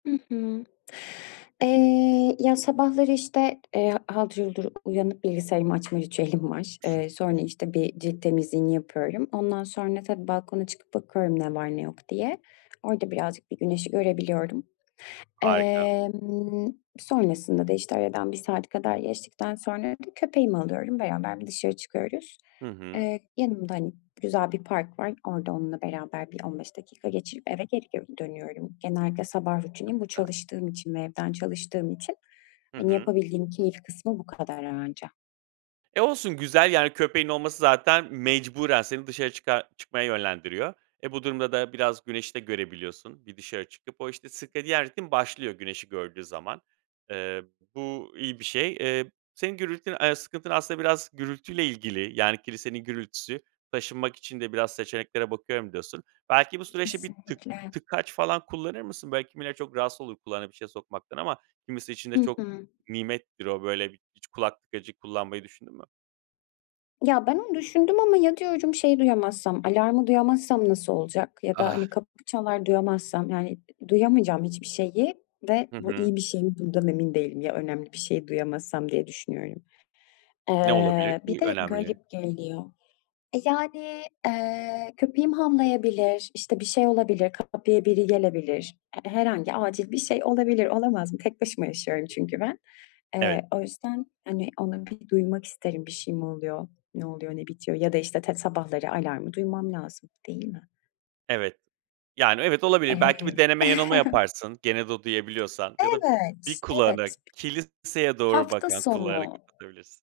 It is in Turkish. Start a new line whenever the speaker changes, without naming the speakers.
Hı hı. Eee, ya, sabahları, işte, eee haldır huldur uyanıp bilgisayarımı açma ritüelim var. Eee,
I hı.
sonra, işte, bir cilt temizliğini yapıyorum. Ondan sonra tabii balkona çıkıp bakıyorum ne var ne yok diye. Orada birazcık bir güneşi görebiliyorum.
Harika.
Emm, sonrasında da, işte, aradan 1 saat kadar geçtikten sonra bir köpeğimi alıyorum, beraber bir dışarı çıkıyoruz.
Hı hı.
Eee, yanımda, hani, güzel bir park var. Orada onunla beraber bir 15 dakika geçirip eve geri gö dönüyorum. Genellikle sabah rutinim
Çok
bu.
güzel.
Çalıştığım için ve evden çalıştığım için,
Hı
hani,
hı.
yapabildiğim keyif kısmı bu kadar anca.
E, olsun güzel, yani, köpeğin olması zaten mecburen seni dışarı çıkar çıkmaya yönlendiriyor. E, bu durumda da biraz güneşi de görebiliyorsun bir dışarı çıkıp. O, işte, sirkadiyen ritim başlıyor güneşi gördüğü zaman. Eee, bu iyi bir şey. Eee, senin gürültün eee, sıkıntın aslında biraz gürültüyle ilgili. Yani kilisenin gürültüsü, taşınmak için de biraz seçeneklere bakıyorum, diyorsun. Belki bu süreçte bir tık
Kesinlikle.
tıkaç falan kullanır mısın? Böyle, kimileri çok rahatsız olur kulağına bir şeye sokmaktan ama kimisi için de
Hı
çok
hı.
nimettir o, böyle, hiç kulak tıkacı kullanmayı düşündün mü?
Ya, ben onu düşündüm ama ya, diyorum şey duyamazsam, alarmı duyamazsam nasıl olacak ya da,
Ah.
hani, kapı çalar duyamazsam, yani, ı duyamayacağım hiçbir şeyi ve
Hı
bu
hı.
iyi bir şey mi bundan emin değilim. Ya önemli bir şeyi duyamazsam diye düşünüyorum.
Ne olabilir
Eee, bir
ki
de
önemli?
garip geliyor. E, yani, eee, köpeğim havlayabilir, işte, bir şey olabilir, kapıya biri gelebilir. H herhangi acil bir şey olabilir, olamaz mı? Tek başıma yaşıyorum çünkü ben.
Evet.
Eee, o yüzden, hani, onu bir duymak isterim bir şey mi oluyor, ne oluyor, ne bitiyor ya da işte tet sabahları alarmı duymam lazım, değil mi?
Evet, yani, evet olabilir. Belki bir
Eee
deneme yanılma yaparsın, gene de duyabiliyorsan ya da 1
Evet.
kulağını,
Evet.
kiliseye doğru
Hafta
bakan kulağını
sonu.
kapatabilirsin.